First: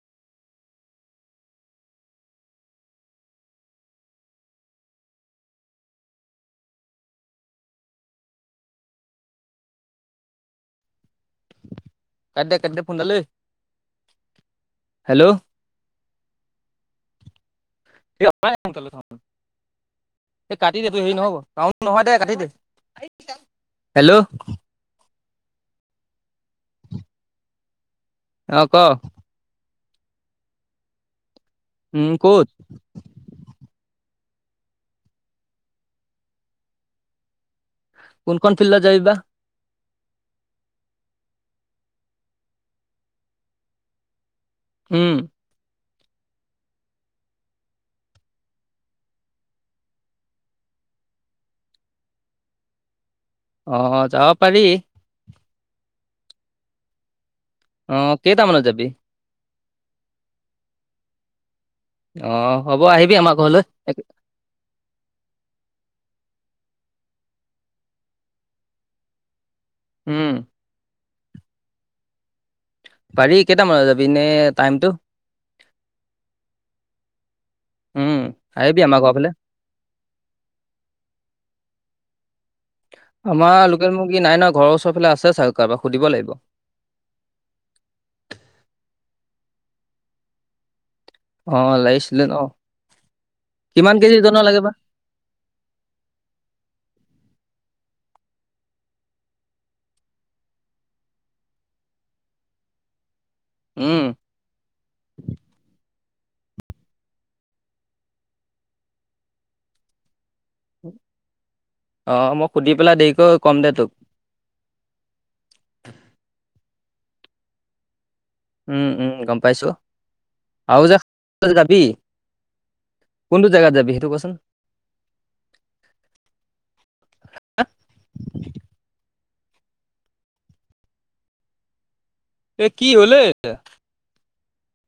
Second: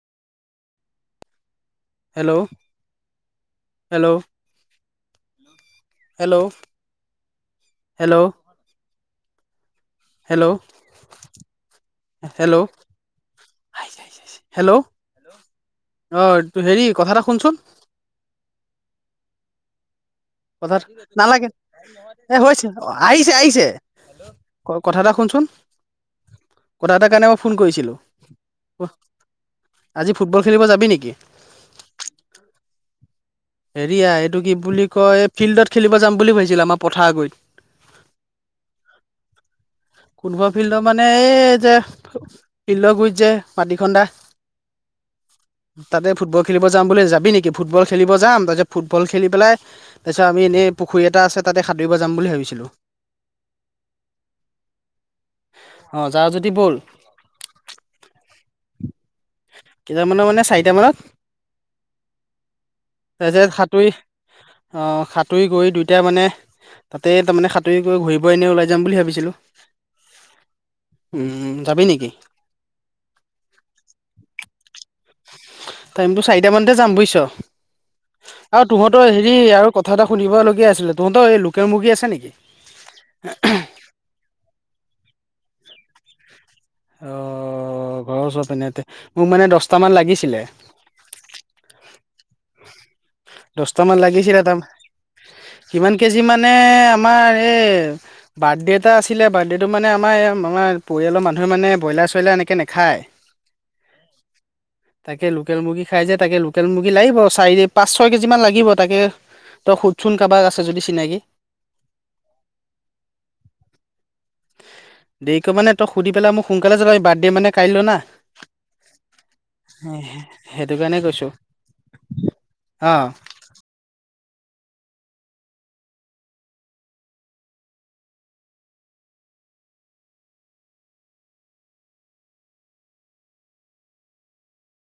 Hello hello hello, hello! Hello! কাটি দে hello! কাটি দে ফোনডাল ঐ আহিছে, আহিছে, আহিছে। হেল্লো'! হেল্ল' অ', তোৰ হেৰি কথা এটা শুনচোন। [unintelligible] এই কথা কাটি দে তোৰ হেৰি নহ'ব নালাগে [unintelligible] নহয় দে এ কাটি দে। হৈছে হেল্লো'! ক কথা এটা শুনচোন। কথা এটাৰ কাৰণে মই ফোন কৰিছিলোঁ। অ ক কো আজি ফুটবল খেলিব যাবি নিকি? উ, ক'ত? হেৰিয়া এইটো কি বুলি কয়, ফিল্ডত খেলিব যাম বুলি ভাবিছিল আমাৰ পথাৰগৈৰিত। কোন খন ফিল্ডত যাবি বা? কোনখন ফিল্ডৰ মানে এই যে - ফিল্ডৰ গুৰিত যে মাটিখন্দা। উম। তাতে ফুটবল খেলিব যাম বুলি যাবি নেকি ফুটবল খেলিব - যাম তাৰপিছত ফুটবল খেলি পেলাই, তাৰপিছত আমি এনে পুখুৰী এটা আছে তাতে সাঁতুৰিব যাম বুলি ভাবিছিলোঁ। [inaudible] অ', যাব পাৰি। অ', যাওঁ যদি ব'ল। অ', কেইটামানত যাবি? কেইটামানত মানে চাৰিটামানত। অ', হ'ব আহিবি আমাৰ তাৰপিছত ঘৰলৈ সাঁতুৰি এ অ', সাঁতুৰি কৰি দুইটাই মানে - তাতে তাৰমানে সাঁতুৰি কৰি ঘূৰিব এনেই ওলাই যাম বুলি ভাবিছিলোঁ। উম। উম যাবি নেকি? পাৰি কেইটামান বজাত যাবি এনেই টাইমটো? টাইমটো চাৰিটা মানতে যাম বুইছ। উম আৰু আহিবি আমাৰ তহঁতৰ ঘৰৰ ফালে হেৰি আৰু কথা এটা শুনিব লগীয়া আছিলে, তহঁতৰ এই লোকেল মুৰ্গী আছে নেকি? আমাৰ লোকেল মুৰ্গী নাই ন, ঘৰৰ ওচৰ ফালে আছে চাগৈ কাৰবাক সুধিব লাগিব। অ', ঘৰৰ ওচৰত পিনে তে, মোক মানে দছটামান লাগিছিলে। অ', লাগিছিলে ন, দহটামান কিমান কেজি লাগিছিলে ওজনৰ তাৰ লাগে বা? কিমান কেজি মানে আমাৰ এই - বাৰ্থডে এটা আছিলে বাৰ্থডেটো মানে আমাৰ এ আমাৰ পৰিয়ালৰ মানুহে মানে বয়লাৰ, চয়লাৰ এনেকে নেখায়। [unintelligible] উম। তাকে লোকেল মুৰ্গী খাই যে, তাকে লোকেল মুৰ্গী লাগিব চাৰি, পাঁচ - ছয় কেজি মান লাগিব তাকে তই সোধ চোন কবাক আছে - অ', মই সুধি পেলাই দেৰিকৈ ক'ম দে তোক। দেৰিকৈ মানে তই সুধি পেলাই মোক সোনকালে জনাবি বাৰ্থডে মানে কাইলৈ না। সে উম উম গম সে সেইটো কাৰণে কৈছো। ত‌ই যাবি? অ। কোনটো জেগাত যাবি সেইটো ক'চোন। [unintelligible] এ কি হ'লে এ, এয়া।